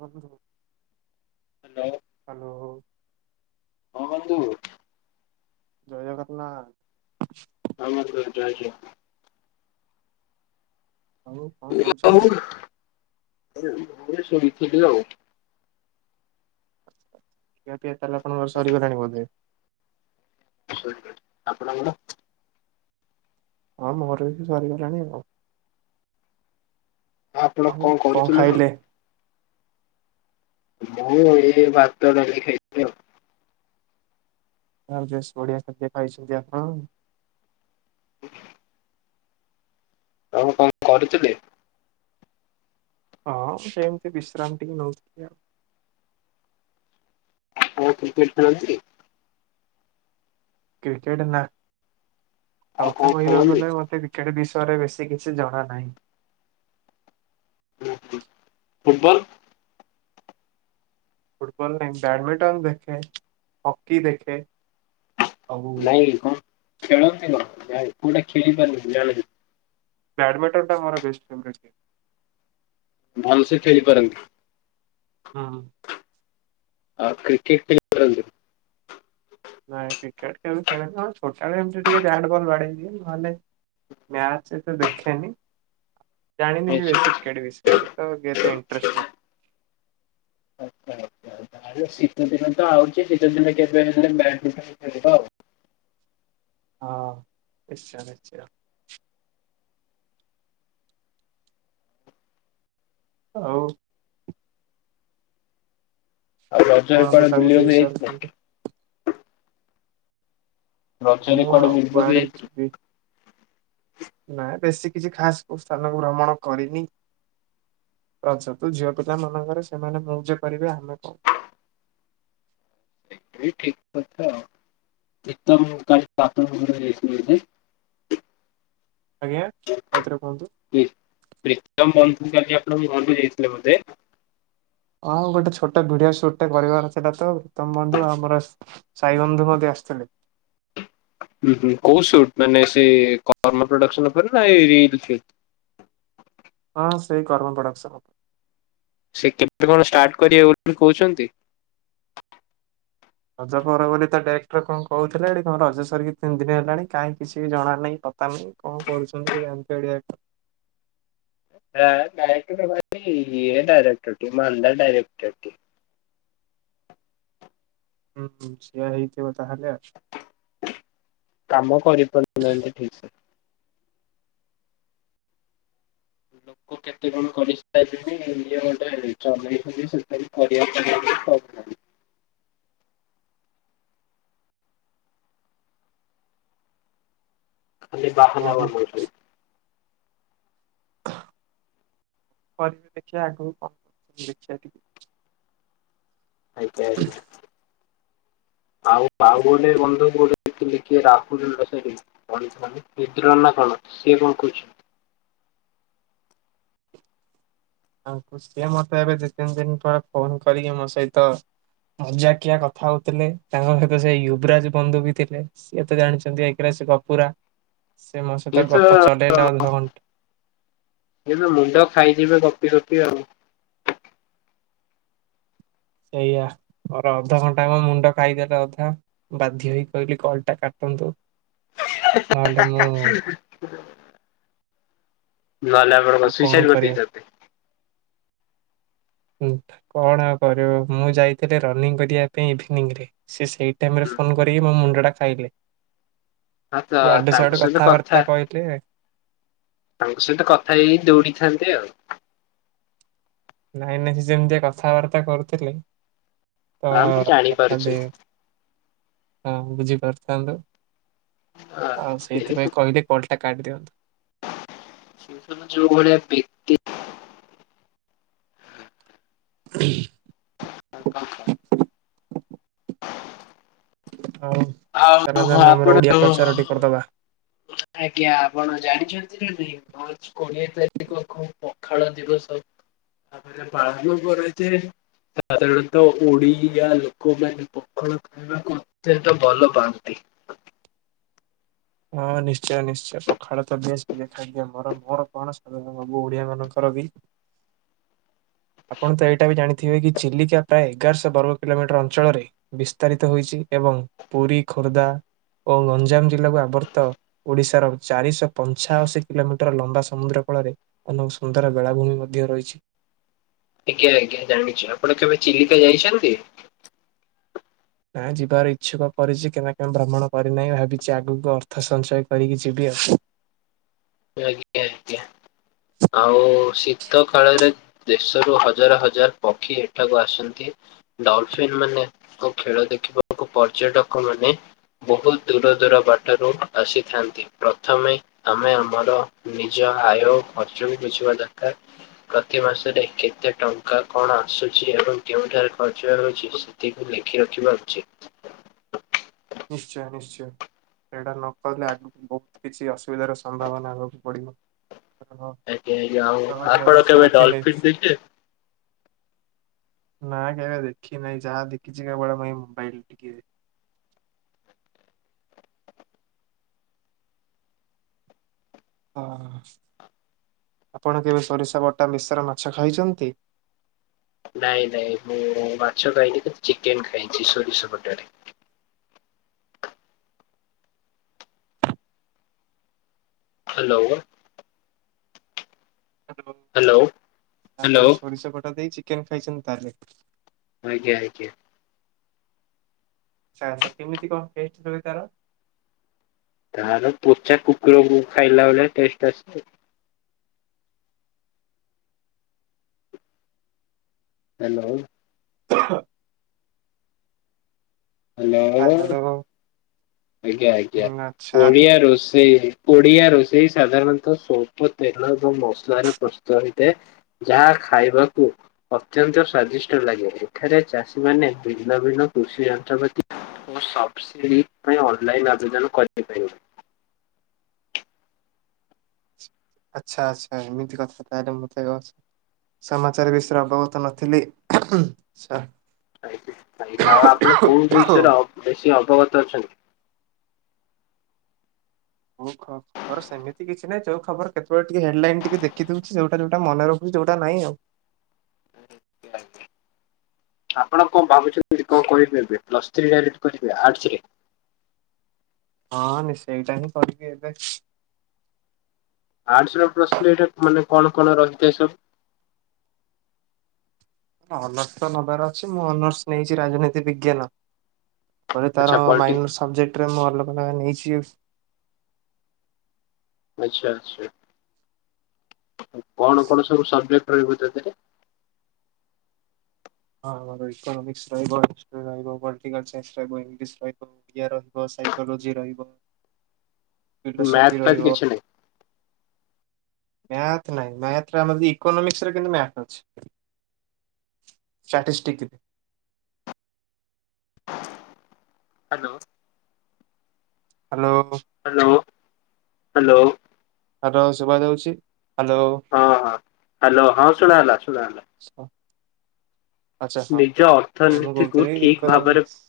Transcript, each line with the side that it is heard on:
right: ବନ୍ଧୁ
left: hello
right: hello.
left: ହଁ ବନ୍ଧୁ
right: ଜୟ ଜଗନ୍ନା
left: ହଁ ବନ୍ଧୁ ଜୟ ଜଗନ୍ନାଥ।
right: ଆଉ କଣ କରୁଛନ୍ତି?
left: [unintelligible] ଶୋଇଥିଲି ଆଉ।
right: ଖିଆପିଆ ତାହାଲେ ଆପଣଙ୍କର ସରିଗଲାଣି ବୋଧେ?
left: ସରିଗଲ ଆପଣଙ୍କର?
right: ହଁ ମୋର ବି ସେ ସରିଗଲାଣି ଆଉ।
left: ଆପଣ
right: ଆହୁ
left: କଣ
right: କଁ
left: କରୁଥିଲେ କଣ?
right: ଖାଇଲେ?
left: ମୁଁ ଏଇ ଭାତ, ଡ଼ାଲି ଖାଇଥିଲି ଆଉ।
right: ଆଉ ଯେଶ ବଢ଼ିଆ ଖାଦ୍ୟ ଖାଇଛନ୍ତି ଆପଣ ଆଉ।
left: ହୁ ଆଣ କଣ କରୁଥିଲେ?
right: ହଁ ସେମତି ବିଶ୍ରାମ ଟିକେ ନଉଥିଲି ଆଉ।
left: ପୋ କ୍ରିକେଟ୍ ଖେଳନି କି?
right: କ୍ରିକେଟ୍ ନା
left: ଆଉ କଣ
right: ସଥା କହିବାକୁ
left: ଖେଳନ୍ତି?
right: ଗଲେ ମତେ କ୍ରି କ୍ରିକେଟ୍ ବିଷୟରେ ବେଶୀ କିଛି ଜଣା ନାହିଁ।
left: ହ ହ ଫୁଟବଲ?
right: ଫୁଟବଲ ନାଇଁ ବ୍ୟାଡ଼ମିଟନ୍ ଦେଖେ ହକି ଦେଖେ। ଆଉ
left: ନାଇଁ କଣ ଖେଳନ୍ତି କଣ ଯାଇ କୋଉଟା ଖେଳି ପାରନ୍ତି ଜାଣିନ୍ତି।
right: ବ୍ୟାଡ଼ମିଣ୍ଟନ୍ ଟା ମର ବେଷ୍ଟ ଫେବରେଟ୍ ଗେମ୍।
left: ଭଲସେ ଖେଳି ପାରନ୍ତି?
right: ହଁ।
left: ଆଉ କ୍ରିକେଟ୍ ଖେଳି ପାରନ୍ତିନି?
right: ନାଇଁ କ୍ରିକେଟ୍ ଖେଳି ପାରେନି ହଁ ଛୋଟାବେଳେ ଏମତି ଟିକେ ବ୍ୟାଟ ବଲ ବାଡ଼େଇ ଦିଏ ନହେଲେ ମ୍ୟାଚ ହେତେ ଦେଖେନି। ଜାଣିନି ବି
left: ଆଚ୍ଛା
right: ବେସିି କ୍ରିକେଟ ବିଷୟରେ ତ କେତେ ଇଣ୍ଟରେଷ୍ଟ ନାଇଁ।
left: ଆଚ୍ଛା। ଆଚ୍ଛା। ତାହେଲେ ଶୀତ ଦିନ ତ ଆଉଚି ଶୀତ ଦିନରେ କେବେ ହେଲେ ବ୍ୟାଡ଼ମିଟନ ଖେଳିବା ଆଉ।
right: ହଁ ନିଶ୍ଚୟ ନିଶ୍ଚୟ। ଆଉ
left: ଆଉ
right: କଣ
left: ରଜରେ କୁଆଡ଼େ
right: ବୁଲାବୁଲି
left: ବୁଲିବାକୁ
right: ବିଷୟରେ
left: ଯାଇଥିଲ?
right: କୁହନ୍ତୁ?
left: ରଜରେ
right: ମୁଁ
left: କୁଆଡେ
right: ଆଉ
left: ବୁଲିବାକୁ
right: କୁଆଡ଼େ
left: ଯାଇଥିଲୁ?
right: ଯିବି? ନାଇଁ ବେଶୀ କିଛି ଖାସ କୋଉ ସ୍ଥାନକୁ ଭ୍ରମଣ କରିନି। ରାଜ ତ ଝିଅ ପିିଲା ମାନଙ୍କରେ ସେମାନେ ମଉଜ କରିବେ ଆମେ କଣ?
left: ସେଇଟା ବି ଠିକ୍ କଥା ଆଉ। ଏକଦମ କାଲି [unintelligible]
right: ଆଜ୍ଞା ଆଉ ଥରେ କୁହନ୍ତୁ?
left: ପ୍ରିତମ ବନ୍ଧୁ କାଲି ଆପଣଙ୍କ ଘରକୁ ଯାଇଥିଲେ ବୋଧେ?
right: ହଁ ଗୋଟେ ଛୋଟ ଭିଡିଓ ସୁଟ ଟା କରିବାର ଥିଲା ତ ଉତ୍ତମ ବନ୍ଧୁ ଆମର ସାଇବନ୍ଧୁ ମଧ୍ୟ ଆସିଥିଲେ।
left: ହୁଁ, ହୁଁ କୋଉ ସୁଟ ମାନେ ସେ କର୍ମ ପ୍ରଡକ୍ସନ ଉପରେ ନା [unintelligible]
right: ହଁ ସେଇ କର୍ମ ପ୍ରଡକ୍ସନ।
left: ସେ କେତେ କଣ ଷ୍ଟାର୍ଟ କରିବେ ବୋଲି କହୁଛନ୍ତି?
right: ରଜ ପରେ ବୋଲି ତ ଡେଟ୍ ରେ କଣ କହୁଥିଲେ? କଣ ରଜ ସରି କି ତିନି ଦିନ ହେଲାଣି କାହିଁ କିଛି ଜଣା ନାହିଁ। ମାନେ କଣ କରୁଛନ୍ତି ସେ ଗାନ୍ଧ [unintelligible]
left: ଡାଇକ୍ଟର ଇ [unintelligible] ଡାଇରେକ୍ଟର ମାଲନ୍ଦାର ଡାଇରେକ୍ଟର ଟିଏ।
right: ହୁଁ ସେଇଆ ହେଇଥବ ତା ହେଲେ। [unintelligible]
left: କାମ କରିପାରୁନାହାନ୍ତି ଠିକ ସେ। ଲୋକ କେତେ କଣ କରିସାରିବ [unintelligible] ଚଲେଇଛନ୍ତି ସେ କରିବାକୁ ଖାଲି ବାହାନା
right: ଆଉ ହଉ
left: ବନଉଛୁ [unintelligible]
right: କରିବି ଦେଖିବା ଆଗକୁ କଣ ଦେଖିବା ଟିକେ।
left: ଆଜ୍ଞା [unintelligible] ଆଉ ଆଉ ଗୋଟେ ବନ୍ଧୁ ଗୋ [unintelligible] କି କଣ [unintelligible] ନା କଣ ସିଏ କଣ କହୁଛି?
right: ତାଙ୍କୁ ସିଏ ମତେ ଏବେ ଦି ତିନି ଦିନ ତଳେ ଫୋନ କରିକି ମୋ ସହିତ ମଜାକିଆ କଥା ହଉଥିଲେ। ତାଙ୍କ ସହିତ ସେ ୟୁବରାଜ ବନ୍ଧୁ ବି ଥିଲେ। ସିଏ ତ ଜାଣିଛନ୍ତି ଏକରେ ସେ ଗପୁରା, ସେ ମୋ
left: ଇଏ
right: ସହିତ
left: ତ
right: ଗପ ଚଲେଇଲେ ଅଧଘଣ୍ଟା।
left: ଏବେ ମୁଣ୍ଡ ଖାଇଯିବେ ଗପି ଗପି ଆଉ।
right: ସେଇଆ ମୋର ଅଧଘଣ୍ଟା ହେବ ମୁଣ୍ଡ ଖାଇଦେଲେ ଅଧା। ବାଧ୍ୟ ହୋଇ କହିଲି କଲଟା କାଟନ୍ତୁ।
left: [inaudible]
right: ନହେଲେ ମୁଁ
left: ଭଲ। କଣ ବା
right: ଆଉ
left: ସୁଇସାଇଡ୍
right: କଣ କରିବା
left: କରିଦେଇଛନ୍ତି?
right: ହୁଁ, କଣ ଆଉ କରିବ ମୁଁ ଯାଇଥିଲି ରନିଂ କରିବା ପାଇଁ ଇଭିନିଂରେ, ସିଏ ସେଇଟି ଟାଇମରେ ଫୋନ କରିକି ମୋ ମୁଣ୍ଡ ଟା ଖାଇଲେ।
left: ହଁ ତ
right: ଏ ଆଡୁ ସେ
left: ତାଙ୍କ
right: ଆଡୁ
left: ସହିତ କଥା
right: କଥାବାର୍ତ୍ତା କହିଲେ।
left: ତାଙ୍କ ସହିତ କଥା ହେଇ ଦୌଡିଥାନ୍ତେ ଆଉ।
right: ନାଇଁ ନାଇଁ ସେ ଯେମିତିଆ କଥାବାର୍ତ୍ତା କରୁଥିଲେ
left: ହଁ ମୁଁ
right: [unintelligible]
left: ଜାଣିପାରୁଛି
right: କରିଥାନ୍ତି ହଁ ବୁଝିପାରିଥାନ୍ତୁ ଆଉ ସେଇଥିପାଇଁ କହିଲି କଲଟା କଟିଦିଅନ୍ତୁ।
left: ସିଏ ଯୋଉ ଭଳିଆ ବ୍ୟକ୍ତି କଣ କହ?
right: ହଉ
left: ଆଉ
right: ଚାଲ [unintelligible] ଆମେ ଆମର
left: ଆପଣ
right: ଓଡ଼ିଆ ପ୍ରଚାର ଟିକେ କରିଦବା?
left: ଆଜ୍ଞା, ଆପଣ ଜାଣିଛନ୍ତି ନା ନାଇଁ? ମାର୍ଚ୍ଚ କୋଡ଼ିଏ ତାରିଖକୁ ପଖାଳ ଦିବସ ଭାବରେ ପାଳନ କରାଯାଏ। ସାଧାରଣତଃ ଓଡ଼ିଆ ଲୋକମାନେ ପଖାଳ ଖାଇବାକୁ ଏତେ ଏତେ ଭଲ ପାଆନ୍ତି।
right: ହଁ ନିଶ୍ଚୟ, ନିଶ୍ଚୟ, ତ ବେଶ୍ ପ୍ରିୟ ଖାଦ୍ୟ। ମୋର, ମୋର କଣ ସାଧାରଣତଃ ସବୁ ଓଡ଼ିଆ ମାନଙ୍କର ବି ଆପଣ ତ ଏଇଟା ବି ଜାଣିଥିବେ କି ଚିଲିକା ପ୍ରାୟ ଏଗାରଶହ ବର୍ଗ କିଲୋମିଟର ଅଞ୍ଚଳରେ ବିସ୍ତାରିତ ହୋଇଛି। ଏବଂ ପୁରୀ ଖୋର୍ଦ୍ଧା ଓ ଗଞ୍ଜାମଜିଲ୍ଲାକୁ ଆବ ଆବର୍ତ୍ତ ଓଡ଼ିଶାର ଚାରିଶହ ପଞ୍ଚାଅଶୀ କିଲୋମିଟର ଲମ୍ବା ସମୁଦ୍ର କୂଳରେ ଅନେକ ସୁନ୍ଦର ବେଳାଭୂମି ମଧ୍ୟ ରହିଛି।
left: ଆଜ୍ଞା ଆଜ୍ଞା ଜାଣିଛି ଆପଣ କେବେ ଚିଲିକା ଯାଇଛନ୍ତି।
right: ନାଁ ଯିବାର ଇଚ୍ଛୁକ କରିଛି କେନା କେବେ ଭ୍ରମଣ କରିନାହିଁ ମୁଁ ଭାବିଛି ଆଗକୁ ଅର୍ଥ ସଞ୍ଚୟ କରିକି ଯିବି ଆଉ।
left: ଆଜ୍ଞା ଆଜ୍ଞା ଆଉ ଶୀତ କାଳରେ ଦେଶରୁ ହଜାର ହଜାର ପକ୍ଷୀ ଏଠାକୁ ଆସନ୍ତି। ଡଲଫିନ୍ ମାନେ ଖେଳ ଦେଖିବାକୁ ପର୍ଯ୍ୟଟକ ମାନେ ବହୁତ ଦୂର ଦୂର ବାଟରୁ ଆସିଥାନ୍ତି। ପ୍ରଥମେ ଆମେ ଆମର ନିଜ ଆୟ ଖର୍ଚ୍ଚକୁ ବୁଝିବା ଦରକାର। ପ୍ରତି ମାସରେ କେତେ ଟଙ୍କା କଣ ଆସୁଛି ଏବଂ କେଉଁଠାରେ ଖର୍ଚ୍ଚ ହେଉଛି ତାକୁ ଲେଖି ରଖିବା ଉଚିତ।
right: ନିଶ୍ଚୟ ନିଶ୍ଚୟ ସେଟା ନ କରଲେଦହୁ କିଛି ଅସୁବିଧାର ସମ୍ଭାବନା ହେବାକୁ ପଡିବ
left: ଆଜ୍ଞା ଆଜ୍ଞା ଆଉ ଆପଣ କେବେ
right: ରଖିଲେ
left: ଡଲଫିନ୍ ଦେ
right: ନା କ ଦେଖି ନାହିଁ ଯାହା ଦେଖିଛି କ ବ ଭ ମୋବାଇଲ ଟିକେ ଓ ଆପଣ କେବେ ସୋରିଷା ବଟା ମିଶ୍ର ମାଛ ଖାଇଛନ୍ତି
left: ନାଇଁ ନାଇଁ ମୁଁ ମାଛ ଖାଇଲି ଚିକେନ ଖାଇଛି ସୋରିଷ ପଟରେ ହ୍ୟାଲୋ
right: ହ୍ୟାଲୋ ଆପଣ
left: ହ୍ୟାଲୋ
right: ସୋରିଷ ପଟା ଦେଇ ଚିକେନ ଖାଇଛନ୍ତି ତାହେଲେ
left: ଆଜ୍ଞା ଆଜ୍ଞା
right: ଆ ଆଛା କେମିତି କଣ ଟେଷ୍ଟ ରହିବ ତାର
left: ତାର ପୋଚା କୁକୁରକୁ ଖାଇଲା ବଳିଆ ଟେଷ୍ଟ ଆସଛି ହ୍ୟାଲୋ
right: ହ ଆ,
left: ହ୍ୟାଲୋ
right: ହୁଁ
left: ଆଜ୍ଞା ଆଜ୍ଞା
right: ଆଚ୍ଛା
left: ପଡିଆ ରୋଷେଇ କଡିଆ ରୋଷେଇ ସାଧାରଣତଃ ସଵଳ୍ପ ତେଲ ଏବଂ ମସଲାରେ ପ୍ରସ୍ତୁତ ହେଇଥାଏ ଯାହା ଖାଇବାକୁ ଅତ୍ୟନ୍ତ ସ୍ଵାଦିଷ୍ଟ ଲାଗେ ଏଠାରେ ଚାଷୀ ମାନେ ଭିନ୍ନ ଭିନ୍ନ କୃଷି ଯନ୍ତ୍ରପାତି ସବସିଡି ଅନଲାଇନ ଆବେଦନ କରିବାପାରିବ
right: ଆଚ୍ଛା ଆଚ୍ଛା ଏମିତି କଥା ତାହେଲେ ମୁଁତ ଅଛି ସମାଚାର ବିଷୟରେ ଅବଗତ ନଥିଲି
left: ାଇାଇା ଆଉ ଆପଣ କୋଉ ବିଷୟରେ ଅ ବେଶୀ ଅବଗତ ଅଛନ୍ତି [unintelligible]
right: ଓ [unintelligible] ମୋର ସେମିତି କିଛି ନାହିଁଚଉଁଥବର କେତେବେଳେ ଟିକେ ହେଡ଼ଲାଇନ ଟିକ ଦେଖିଦଉଚି ଯେଉଟା ଯଉଟା ମନେରଖୁଛି ଯେଉଁଟାନାହିଁ ଆଉ
left: ଆଜା ଆପଣ କଣ ଭାବୁଛନ୍ତିଠି କଣ କହିପାରିବେ ପ୍ଲସ୍ ତ୍ରୀ ଡାଇଟ କରିିବେ ଆଡରେ
right: ହଁ ନି ସେଇଟା ହିଁ କରିବି ଏବେ
left: ଆର୍ଟସ ର ପ୍ରଶ୍ନ ଏଇଟା ମାନେ କଣ କଣ ରହିଥାଏ ସବୁ
right: ଅନର୍ସ ତ ନବାର ଅଛି ମୁଁ ଅନର୍ସ ନେଇଛି ରାଜନୀତି ବିଜ୍ଞାନ ପରେ
left: ଆଚ୍ଛା
right: ତାର
left: ପଲଟି
right: ମାଇନର ସବଜେକ୍ଟରେ ମୁଁ ଅଲଗା ନେଇଛି
left: ଆଚ୍ଛା ଆଚଛା କଣ କଣ ସବୁ ସବଜେକ୍ଟ ରହିବ ତାଥିରେ
right: ହଁ ଆମର ଇୋନୋମିକ୍ସ ରିବ ହିଷ୍ଟ ରହିବ ପଲିଟିକଲ ସନ୍ସ ରହିବ ଇଂଲିଶ ରହିବ ୟାର ଫାଷ୍ଟ୍ ସାଇକୋଲୋଜି ରହିବ,
left: ମ୍ୟାଥ୍
right: ଫିଲୋସଫି
left: ଫ୍ୟାଥ୍
right: ରହିବ।
left: କିଛି ନାହିଁ।
right: ମ୍ୟାଥ୍ ନାଇଁ ମ୍ୟାଥରେ ଆମ ଯଦି ଇକୋନୋମିକ୍ସ୍ରେ କିନ୍ତୁ ମ୍ୟାଥ ଅଛି। Statistic
left: hello.
right: Hello.
left: Hello. Hello.
right: Hello. ଶୁଭା ଯାଉଛି। ହ୍ୟାଲୋ।
left: ହଁ ହଁ ହ୍ୟାଲୋ। ହଁ ଶୁଣା ଗଲା। ଶୁଣା ଗଲା।
right: ଆଚ୍ଛା। ହଁ,
left: ନିଜ
right: ମୁଁ
left: ଅର୍ଥନୀତିକୁ
right: କହୁଥିଲି
left: ଠିକ୍ ଭାବରେ
right: ଇକନୋମିକ୍ସ୍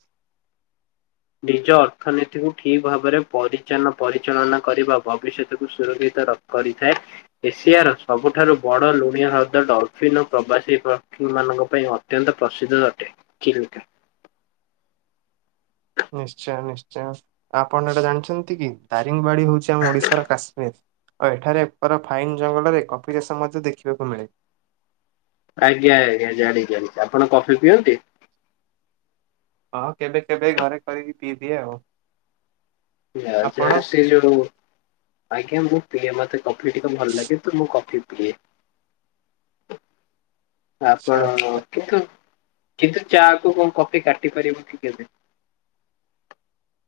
left: ନିଜ ଅର୍ଥନୀତିକୁ ଠିକ୍ ଭାବରେ ପରିଚାଳନ ପରିଚାଳନା କରିବା, ଭବିଷ୍ୟତକୁ ସୁରକ୍ଷିତ ର କରିଥାଏ। ଏସିଆର ସବୁଠାରୁ ବଡ଼ ଲୁଣିଆ ହ୍ରଦ ଡଲଫିିନ୍ ଓ ପ୍ରବାସୀମାନଙ୍କ ପାଇଁ ଅ ଅତ୍ୟନ୍ତ ପ୍ରସିଦ୍ଧ ଅଟେ।
right: ନିଶ୍ଚୟ। ନିଶ୍ଚୟ। ଆପଣ ଏଇଟା ଜାଣିଛନ୍ତି କି ଦାରିଙ୍ଗିବାଡି ହଉଚି ଆମ ଓଡିଶାର କାଶ୍ମୀର। ଆଉ ଏଠାରେ ଏକର ଫାଇନ୍ ଜଙ୍ଗଲରେ କଫି ଚାଷ ମଧ୍ୟ ଦେଖିବାକୁ ମିଳେ।
left: ଆଜ୍ଞା ଆଜ୍ଞା। ଜାଣିଚି ଜାଣିଚି।
right: ହଁ କେବେ କେବେ ଘରେ କରି କି ପିଇଦିଏ ଆଉ।
left: ଜା
right: ଆପଣ?
left: ଜାଣେ ସେ ଯୋଉ। ଆଜ୍ଞା ମୁଁ ପିଏ। ମତେ କଫି ଟିକେ ଭଲ ଲାଗେ ତ, ମୁଁ କଫି ପିଏ।
right: [inaudible] ଆଚ୍ଛା
left: ଆପଣ
right: ଆଚ୍ଛା
left: କିନ୍ତୁ, କିନ୍ତୁ ଚା କୁ କଣ କଫି କାଟି ପାରିବ କି କେବେ?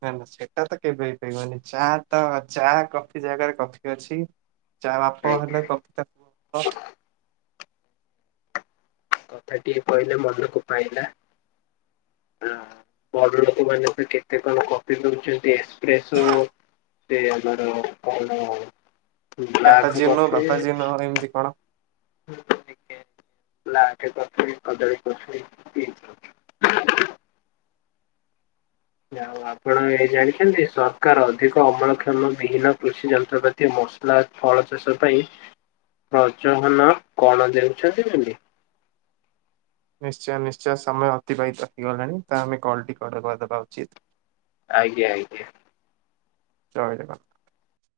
right: ନା ନା ସେଟା ତ କେବେ ହେଇ ପାରବନି। ଚା, ତ ଚା କଫି ଜାଗାରେ କଫି ଅଛି। ଚା ବାପ
left: ଆଜ୍ଞା
right: ହେଲେ କଫି ତା ପୁଅ।
left: କଥା ଟିକେ କହିଲେ ମନକୁ ପାଇଲା। ବଡ ଲୋକ ମାନେ ତ କେତେ କଣ କଫି ପିଉଚନ୍ତି ଏସ୍ପ୍ରେସୁ। ସେ ଆମର କଣ ବ୍ଲାକ୍
right: ଚାପାଜିନୋ
left: କଫି।
right: ବାପାଜିନୋ ଏମିତି କଣ?
left: ବ୍ଲାକ୍ କଫି, କଦଳି କଫି ପି। ଆଉ ଆପଣ ଏ ଜାଣିଛନ୍ତି, ସରକାର ଅଧିକ ଅମଳ କ୍ଷମ ବିହୀନ କୃଷି ଯନ୍ତ୍ରପାତି। ଏ ମସଲା ଫଳ ଚାଷ ପାଇଁ ପ୍ରଜହନ କଣ ଦେଉଛନ୍ତି।
right: ନିଶ୍ଚୟ ନିଶ୍ଚୟ। ସମୟ ଅତିବାହିତ ହେଇଗଲାଣି ତ ଆମେ କଲ୍ଟି କଟ୍ କରିଦବା ଉଚିତ୍।
left: ଆଜ୍ଞା ଆଜ୍ଞା।
right: ଜୟ ଜଗ